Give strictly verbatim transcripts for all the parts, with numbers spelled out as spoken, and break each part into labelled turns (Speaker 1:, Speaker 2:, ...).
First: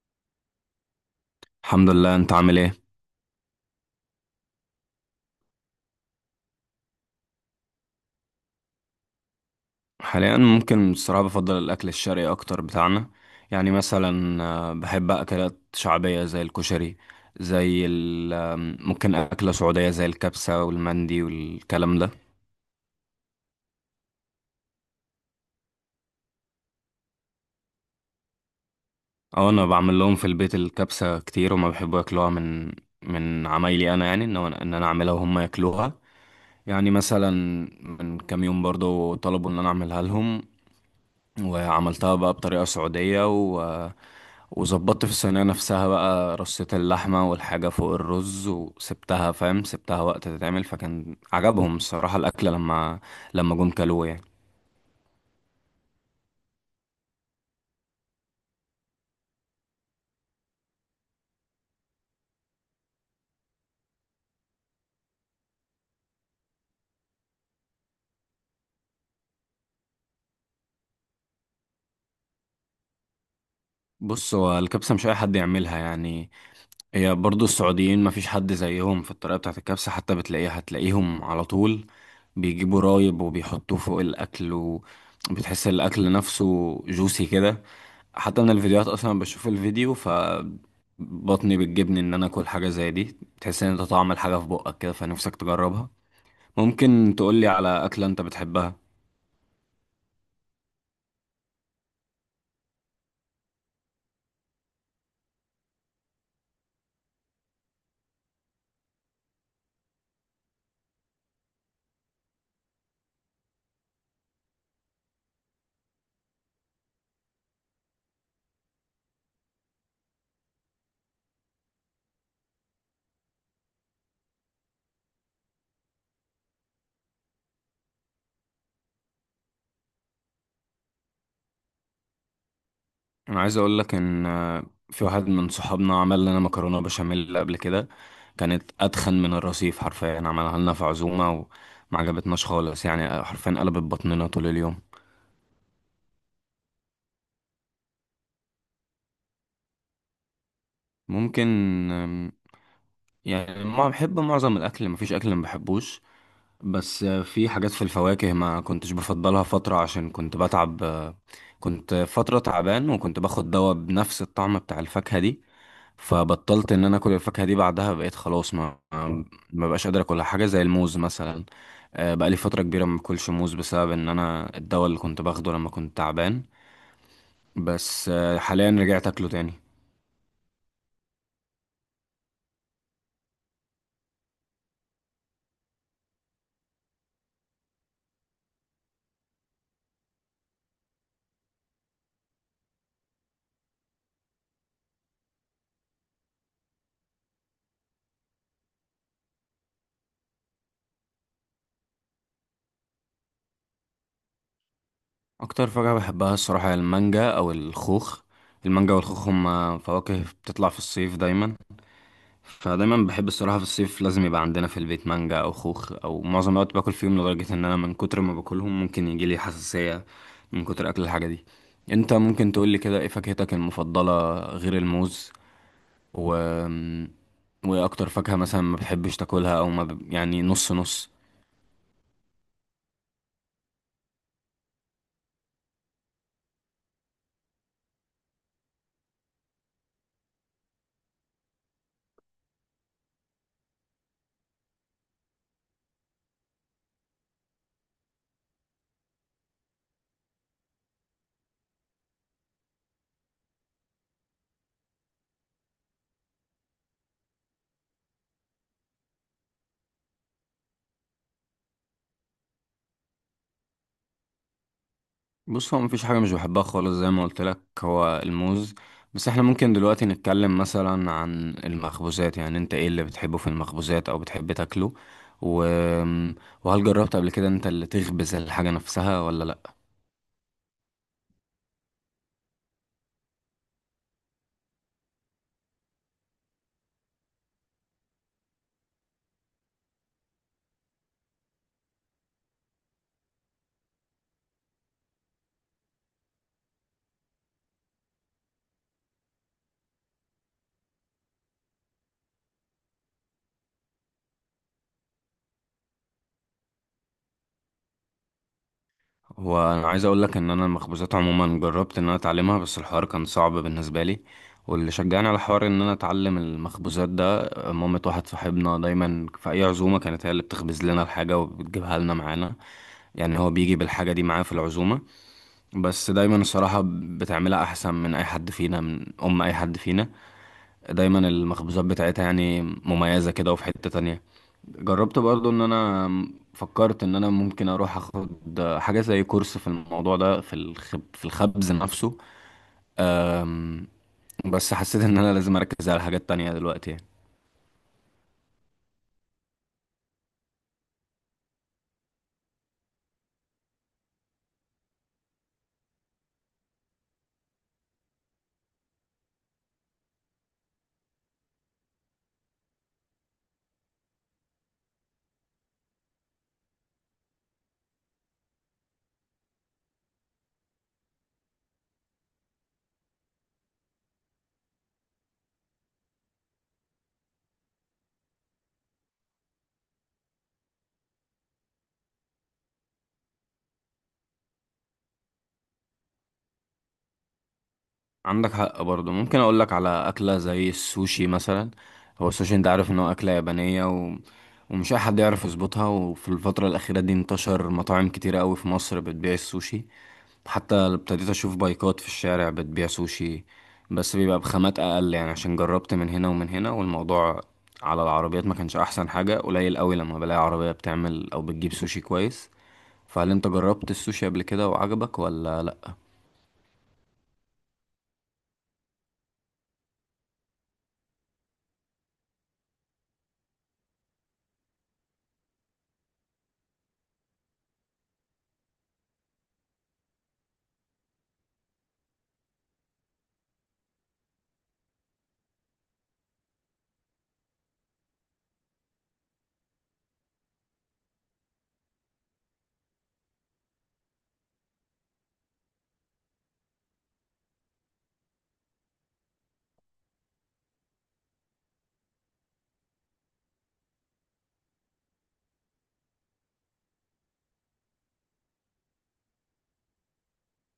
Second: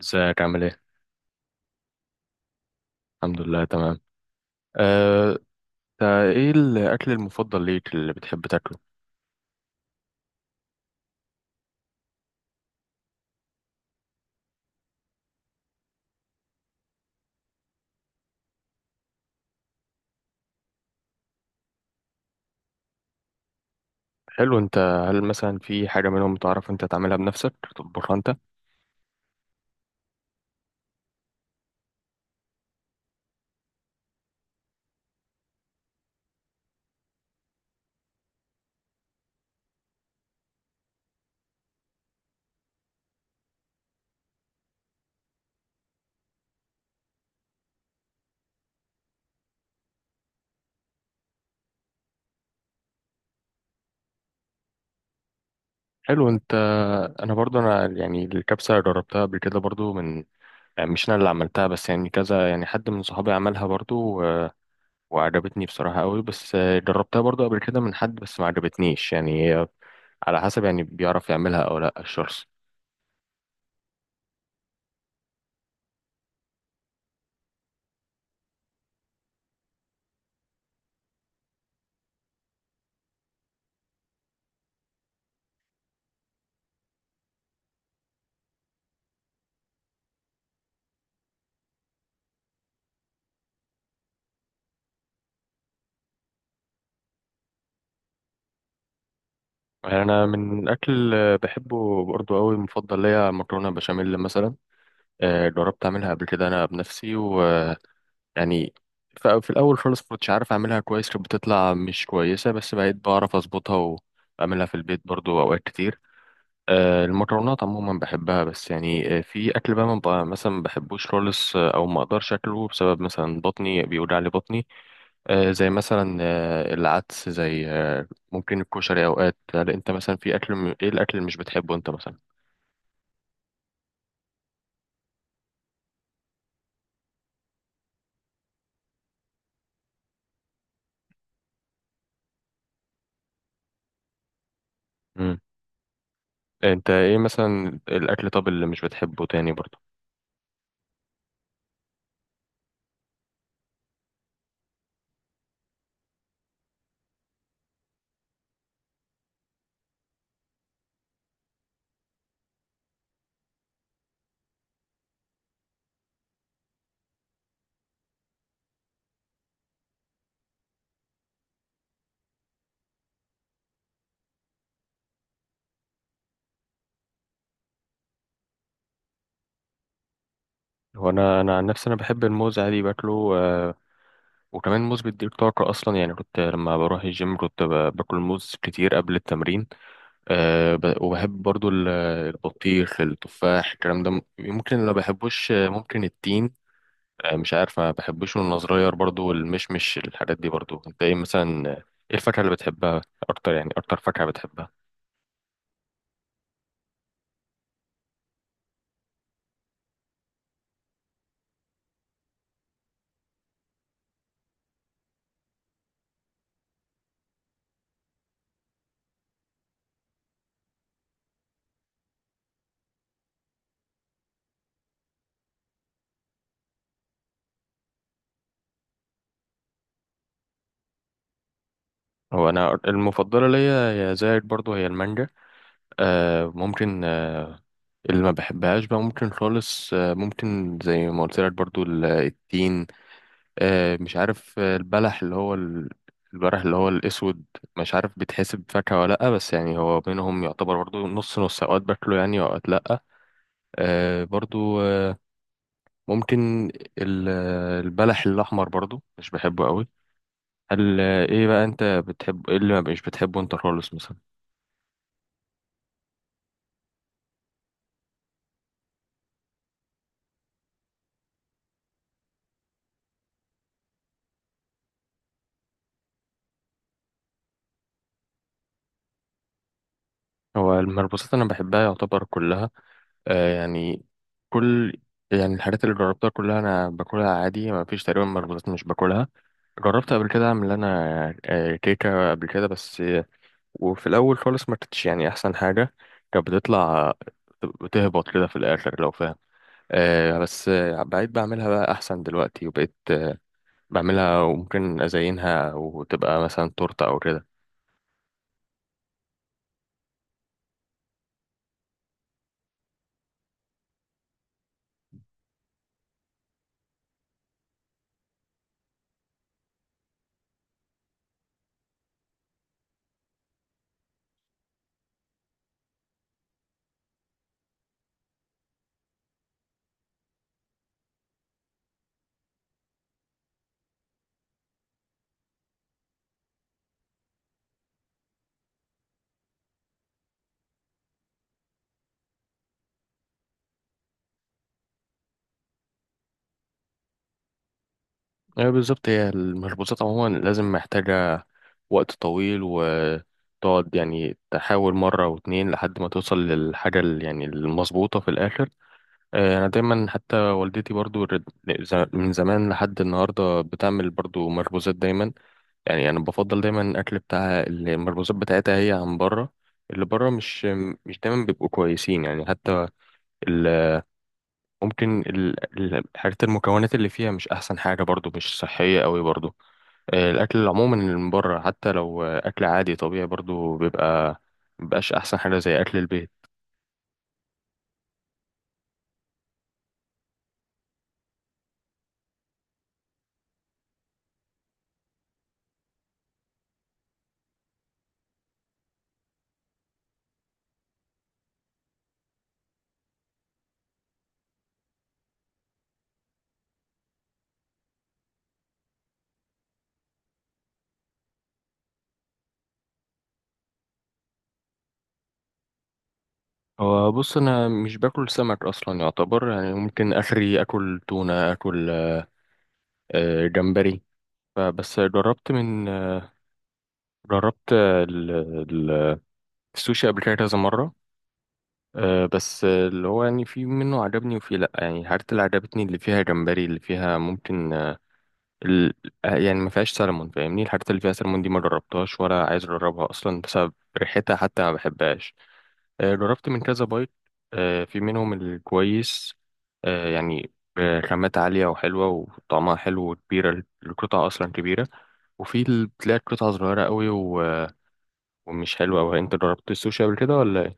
Speaker 1: ازيك عامل ايه؟
Speaker 2: الحمد لله، انت عامل ايه؟
Speaker 1: الحمد لله تمام. أه، تا ايه الأكل المفضل ليك اللي بتحب تاكله؟
Speaker 2: حاليا ممكن الصراحه بفضل الاكل الشرقي اكتر بتاعنا. يعني مثلا، آه، بحب اكلات شعبيه زي الكشري. زي ال آم، ممكن اكله سعوديه زي الكبسه والمندي والكلام ده.
Speaker 1: حلو انت. هل مثلا في حاجة منهم تعرف انت تعملها بنفسك تطبخها انت؟
Speaker 2: اه، انا بعمل لهم في البيت الكبسه كتير، وما بيحبوا ياكلوها من من عمايلي انا. يعني ان هو- ان انا اعملها وهم ياكلوها. يعني مثلا، من كام يوم برضو طلبوا ان انا اعملها لهم. وعملتها بقى بطريقة سعودية، و... وظبطت في الصينية نفسها بقى رصة اللحمة والحاجة فوق الرز، وسبتها فاهم سبتها وقت تتعمل، فكان عجبهم الصراحة الأكلة لما لما جم كلوه يعني.
Speaker 1: حلو انت. انا برضو انا يعني الكبسة جربتها قبل كده برضو من يعني مش انا اللي عملتها، بس يعني كذا، يعني حد من صحابي عملها برضو و- وعجبتني بصراحة قوي، بس آه، جربتها برضو قبل كده من حد بس ما عجبتنيش يعني آه، على حسب يعني بيعرف يعملها او لا الشخص.
Speaker 2: بص، هو الكبسة مش أي حد يعملها يعني. هي برضو السعوديين مفيش حد زيهم في الطريقة بتاعت الكبسة، حتى بتلاقيها هتلاقيهم على طول بيجيبوا رايب وبيحطوه فوق الأكل، وبتحس الأكل نفسه جوسي كده. حتى من الفيديوهات أصلا، بشوف الفيديو فبطني بتجبني إن أنا أكل حاجة زي دي، تحس إن أنت طعم الحاجة في بقك كده فنفسك تجربها. ممكن تقولي على أكلة أنت بتحبها؟
Speaker 1: انا من اكل آه، بحبه برضه قوي مفضل ليا مكرونه بشاميل مثلا. آه، جربت اعملها قبل كده انا بنفسي ويعني في الاول خالص كنتش عارف اعملها كويس، كانت بتطلع مش كويسه، بس بقيت بعرف اظبطها واعملها في البيت برضه اوقات كتير. آه، المكرونات عموما بحبها، بس يعني آه، في اكل بقى ما بقى- مثلا ما بحبوش خالص، آه، او ما اقدرش اكله بسبب مثلا بطني بيوجع لي بطني. آه، زي مثلا آه، العدس، زي آه، ممكن الكشري اوقات. هل انت مثلا في اكل م... ايه الاكل اللي مش بتحبه انت مثلا؟
Speaker 2: انا عايز اقول لك ان آه، في واحد من صحابنا عمل لنا مكرونه بشاميل قبل كده. كانت اتخن من الرصيف حرفيا، عملها لنا في عزومه، وما عجبتناش خالص يعني، حرفيا قلبت بطننا طول اليوم.
Speaker 1: مم. انت ايه مثلا الاكل، طب، اللي مش بتحبه تاني برضه؟
Speaker 2: ممكن. آم، يعني ما بحب معظم الاكل، مفيش اكل ما بحبوش. بس آه، في حاجات في الفواكه ما كنتش بفضلها فتره، عشان كنت بتعب. آه، كنت فتره تعبان وكنت باخد دواء بنفس الطعم بتاع الفاكهه دي، فبطلت ان انا اكل الفاكهه دي. بعدها بقيت خلاص ما ما بقاش قادر اكلها، حاجه زي الموز مثلا. آه، بقى لي فتره كبيره ما باكلش موز، بسبب ان انا الدواء اللي كنت باخده لما كنت تعبان. بس آه، حاليا رجعت اكله تاني.
Speaker 1: هو انا انا عن نفسي انا بحب الموز، عادي باكله. آه، وكمان الموز بيديك طاقه اصلا، يعني كنت لما بروح الجيم كنت ب- باكل موز كتير قبل التمرين. آه، ب- وبحب برضه ال- البطيخ، التفاح، الكلام ده. ممكن اللي ما بحبوش آه، ممكن التين. آه، مش عارف، ما بحبوش وانا صغير برضو، والمشمش، الحاجات دي برضو. انت ايه مثلا؟ ايه الفاكهة اللي بتحبها اكتر؟ يعني اكتر فاكهة بتحبها؟
Speaker 2: اكتر فاكهه بحبها الصراحه هي المانجا او الخوخ. المانجا والخوخ هما فواكه بتطلع في الصيف دايما، فدايما بحب الصراحة في الصيف لازم يبقى عندنا في البيت مانجا أو خوخ، أو معظم الوقت باكل فيهم لدرجة إن أنا من كتر ما باكلهم ممكن يجيلي حساسية من كتر أكل الحاجة دي. أنت ممكن تقولي كده، إيه فاكهتك المفضلة غير الموز؟ و وإيه أكتر فاكهة مثلا ما بتحبش تاكلها، أو ما ب... يعني نص نص؟
Speaker 1: هو انا المفضلة ليا يا زايد برضو هي المانجا. آه ممكن آه. اللي ما بحبهاش بقى ممكن خالص آه، ممكن زي ما قلت لك برضو ال- التين. آه مش عارف، آه، البلح اللي هو ال- البلح اللي هو الاسود. مش عارف بيتحسب فاكهة ولا لأ، بس يعني هو بينهم يعتبر برضو نص نص، اوقات باكله يعني، اوقات لأ. آه برضو آه، ممكن ال- البلح الأحمر برضو مش بحبه قوي. هل ايه بقى انت بتحب؟ ايه اللي ما مش بتحبه انت خالص مثلا؟
Speaker 2: بص، هو مفيش حاجة مش بحبها خالص، زي ما قلت لك، هو الموز. بس احنا ممكن دلوقتي نتكلم مثلا عن المخبوزات. يعني انت ايه اللي بتحبه في المخبوزات او بتحب تاكله، و... وهل جربت قبل كده انت اللي تخبز الحاجة نفسها ولا لا؟
Speaker 1: هو المربوسات انا بحبها يعتبر كلها. آه يعني كل، يعني الحاجات اللي جربتها كلها انا باكلها عادي، ما فيش تقريبا مربوطات مش باكلها. جربت قبل كده اعمل انا آه، كيكه قبل كده، بس آه، وفي الاول خالص ما كانتش يعني احسن حاجه، كانت بتطلع بتهبط كده في الاخر لو فاهم. آه بس آه، بقيت بعملها بقى احسن دلوقتي، وبقيت بعملها وممكن أزينها وتبقى مثلا تورتة أو كده.
Speaker 2: وانا عايز اقول لك ان انا المخبوزات عموما جربت ان انا اتعلمها، بس الحوار كان صعب بالنسبة لي. واللي شجعني على حوار ان انا اتعلم المخبوزات ده، مامة واحد صاحبنا، دايما في اي عزومة كانت هي اللي بتخبز لنا الحاجة وبتجيبها لنا معانا. يعني هو بيجي بالحاجة دي معاه في العزومة. بس دايما الصراحة بتعملها أحسن من أي حد فينا من أم أي حد فينا دايما المخبوزات بتاعتها يعني مميزة كده. وفي حتة تانية جربت برضو إن أنا فكرت إن أنا ممكن أروح أخد حاجة زي كورس في الموضوع ده، في الخب في الخبز نفسه. أم، بس حسيت إن أنا لازم أركز على حاجات تانية دلوقتي يعني.
Speaker 1: أيوة بالظبط، هي المخبوزات عموما لازم محتاجة وقت طويل، وتقعد يعني تحاول مرة واتنين لحد ما توصل للحاجة ال- يعني المظبوطة في الآخر. آه، أنا دايما حتى والدتي برضو رد- ز- من زمان لحد النهاردة بتعمل برضو مخبوزات دايما. يعني أنا بفضل دايما الأكل بتاعها، المخبوزات بتاعتها، هي عن بره. اللي بره مش مش دايما بيبقوا كويسين، يعني حتى ممكن ال- ال- الحاجات المكونات اللي فيها مش احسن حاجه برضو، مش صحيه قوي برضو. آه، الاكل عموما اللي من بره حتى لو آه، اكل عادي طبيعي برضو بيبقى مبقاش احسن حاجه زي اكل البيت.
Speaker 2: عندك حق برضه. ممكن اقول لك على اكله زي السوشي مثلا. هو السوشي، انت عارف ان هو اكله يابانيه، و... ومش اي حد يعرف يظبطها. وفي الفتره الاخيره دي انتشر مطاعم كتيره قوي في مصر بتبيع السوشي، حتى ابتديت اشوف بايكات في الشارع بتبيع سوشي. بس بيبقى بخامات اقل يعني، عشان جربت من هنا ومن هنا، والموضوع على العربيات ما كانش احسن حاجه. قليل قوي لما بلاقي عربيه بتعمل او بتجيب سوشي كويس. فهل انت جربت السوشي قبل كده وعجبك ولا لا؟
Speaker 1: هو بص انا مش باكل سمك اصلا يعتبر، يعني ممكن اخري اكل تونه، اكل آه، جمبري. فبس جربت من آه، جربت آه، ال- ال- السوشي قبل كده كذا مره. آه، بس آه، اللي هو يعني في منه عجبني وفي لا، يعني الحاجات اللي عجبتني اللي فيها جمبري، اللي فيها ممكن ال... يعني ما فيهاش سلمون، فاهمني. الحاجات اللي فيها سلمون دي ما جربتهاش ولا عايز اجربها اصلا بسبب ريحتها حتى ما بحبهاش. آه، جربت من كذا بايت، آه، في منهم الكويس، آه، يعني بخامات عالية وحلوة وطعمها حلو وكبيرة، القطعة أصلا كبيرة، وفي اللي بتلاقي القطعة صغيرة قوي و... ومش حلوة أوي. أنت جربت السوشي قبل كده ولا؟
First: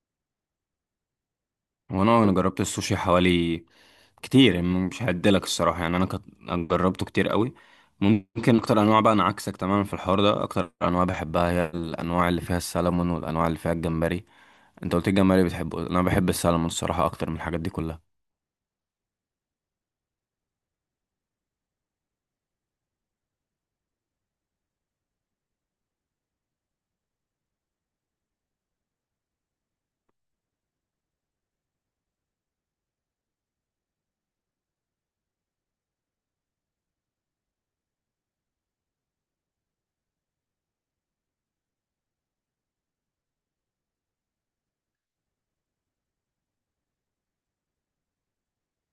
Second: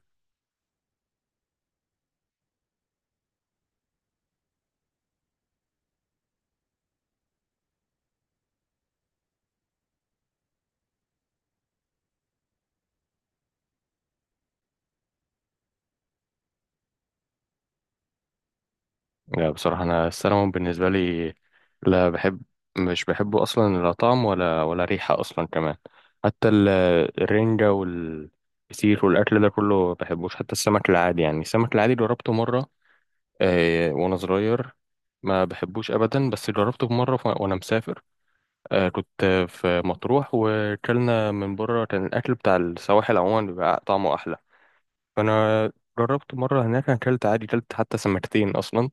Speaker 2: وانا انا جربت السوشي حوالي كتير يعني، مش هعدلك الصراحه يعني انا كت... جربته كتير قوي. ممكن اكتر انواع بقى، انا عكسك تماما في الحوار ده. اكتر انواع بحبها هي الانواع اللي فيها السلمون، والانواع اللي فيها الجمبري. انت قلت الجمبري بتحبه، انا بحب السلمون الصراحه اكتر من الحاجات دي كلها.
Speaker 1: لا بصراحة أنا السلمون بالنسبة لي لا بحب مش بحبه أصلا، لا طعم ولا ولا ريحة أصلا كمان. حتى ال- الرنجة والفسيخ والأكل ده كله ما بحبوش، حتى السمك العادي. يعني السمك العادي جربته مرة آه، وأنا صغير، ما بحبوش أبدا، بس جربته مرة ف- وأنا مسافر. آه، كنت في مطروح وكلنا من بره، كان الأكل بتاع السواحل عموما بيبقى طعمه أحلى، فأنا جربت مرة هناك، أنا أكلت عادي، أكلت حتى سمكتين أصلا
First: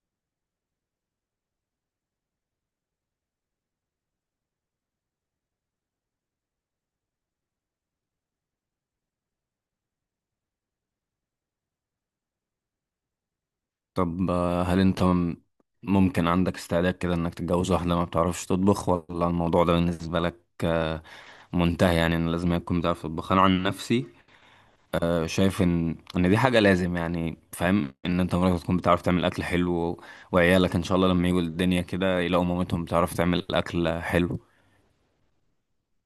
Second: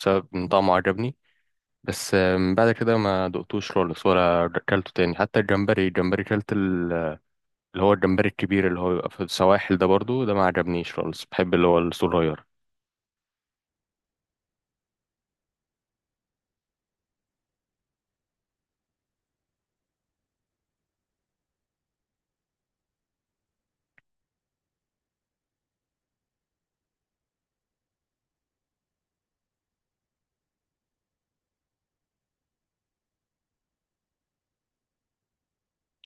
Speaker 1: بسبب إن طعمه عجبني. بس من بعد كده ما دقتوش خالص ولا اكلته تاني. حتى الجمبري، الجمبري كلت ال- اللي هو الجمبري الكبير اللي هو بيبقى في السواحل ده برضو، ده ما عجبنيش خالص، بحب اللي هو الصغير.
Speaker 2: طب، آه، هل انت م- ممكن عندك استعداد كده انك تتجوز واحده ما بتعرفش تطبخ، ولا الموضوع ده بالنسبه لك آه، منتهي؟ يعني ان لازم يكون بتعرف تطبخ. انا عن نفسي، آه، شايف ان ان دي حاجه لازم، يعني فاهم، ان انت مراتك تكون بتعرف تعمل اكل حلو و- وعيالك ان شاء الله لما يجوا الدنيا كده، يلاقوا مامتهم بتعرف تعمل اكل حلو.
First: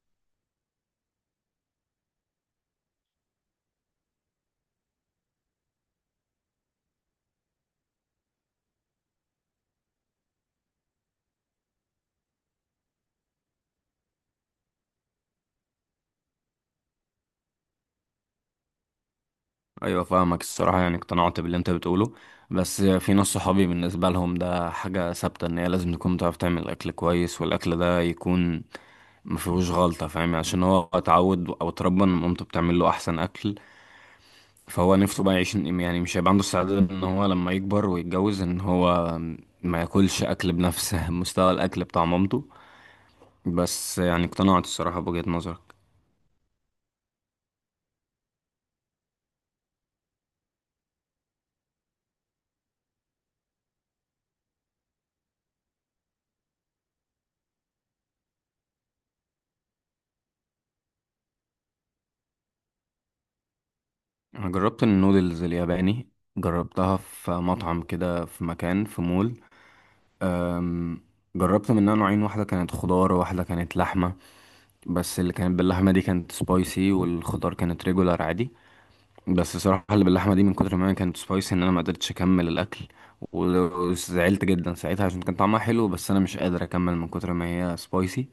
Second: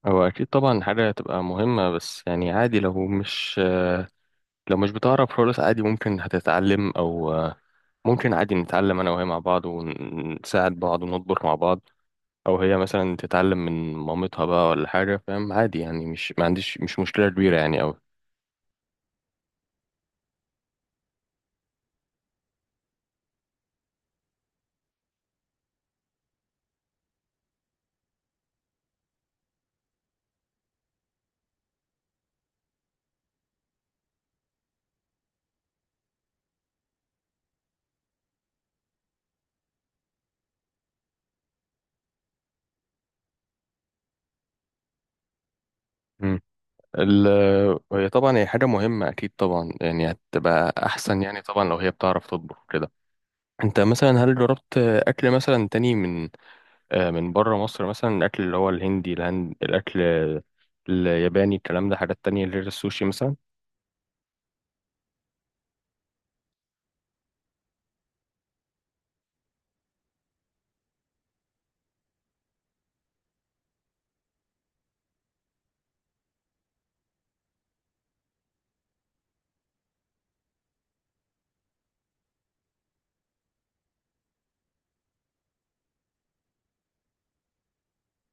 Speaker 1: هو اكيد طبعا حاجه هتبقى مهمه، بس يعني عادي لو مش لو مش بتعرف خالص عادي، ممكن هتتعلم، او ممكن عادي نتعلم انا وهي مع بعض ونساعد بعض ونطبخ مع بعض، او هي مثلا تتعلم من مامتها بقى ولا حاجه، فاهم، عادي يعني، مش ما عنديش، مش مشكله كبيره يعني.
Speaker 2: ايوه، فاهمك الصراحه يعني، اقتنعت باللي انت بتقوله. بس في ناس صحابي بالنسبه لهم ده حاجه ثابته، ان هي لازم تكون بتعرف تعمل اكل كويس، والاكل ده يكون ما فيهوش غلطه، فاهم، عشان هو اتعود او اتربى ان مامته بتعمل له احسن اكل. فهو نفسه بقى يعيش يعني، مش هيبقى عنده استعداد ان هو لما يكبر ويتجوز ان هو ما ياكلش اكل بنفس مستوى الاكل بتاع مامته. بس يعني اقتنعت الصراحة بوجهة نظرك.
Speaker 1: أوي ال- هي طبعا هي حاجة مهمة أكيد طبعا، يعني هتبقى أحسن يعني طبعا لو هي بتعرف تطبخ كده. أنت مثلا هل جربت أكل مثلا تاني من آه، من بره مصر مثلا؟ الأكل اللي هو الهندي، الهند، الأكل الياباني، الكلام ده، حاجات تانية غير السوشي مثلا.
Speaker 2: انا جربت النودلز الياباني، جربتها في مطعم كده في مكان في مول. أم، جربت منها نوعين، واحدة كانت خضار وواحدة كانت لحمة. بس اللي كانت باللحمة دي كانت سبايسي، والخضار كانت ريجولار عادي. بس صراحة اللي باللحمة دي من كتر ما هي كانت سبايسي ان انا ما قدرتش اكمل الاكل، و- وزعلت جدا ساعتها عشان كان طعمها حلو، بس انا مش قادر اكمل من كتر ما هي سبايسي.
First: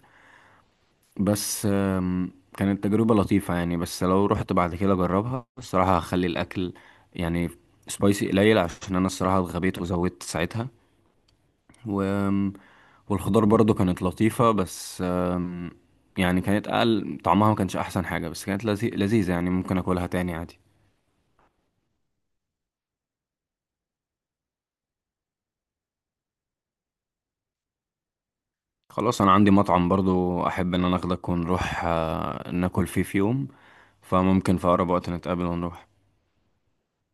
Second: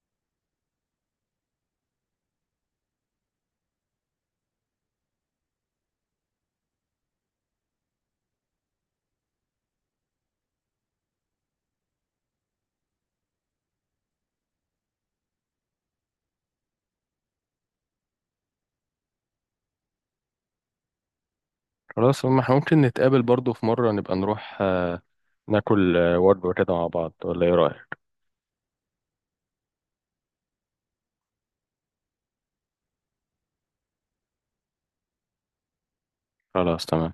Speaker 2: بس آم، كانت تجربة لطيفة يعني، بس لو رحت بعد كده اجربها الصراحة هخلي الاكل يعني سبايسي قليل، عشان انا الصراحة اتغبيت وزودت ساعتها. و... والخضار برضو كانت لطيفة، بس آم، يعني كانت اقل طعمها، ما كانش احسن حاجة، بس كانت لذي... لذيذة يعني، ممكن اكلها تاني عادي.
Speaker 1: خلاص ما احنا ممكن نتقابل برضو في مرة، نبقى نروح آه، ناكل آه، وجبة كده مع بعض، ولا إيه رأيك؟
Speaker 2: خلاص، انا عندي مطعم برضو احب ان انا اخدك ونروح آه، ناكل فيه في يوم، فممكن في اقرب وقت نتقابل ونروح.
Speaker 1: خلاص تمام.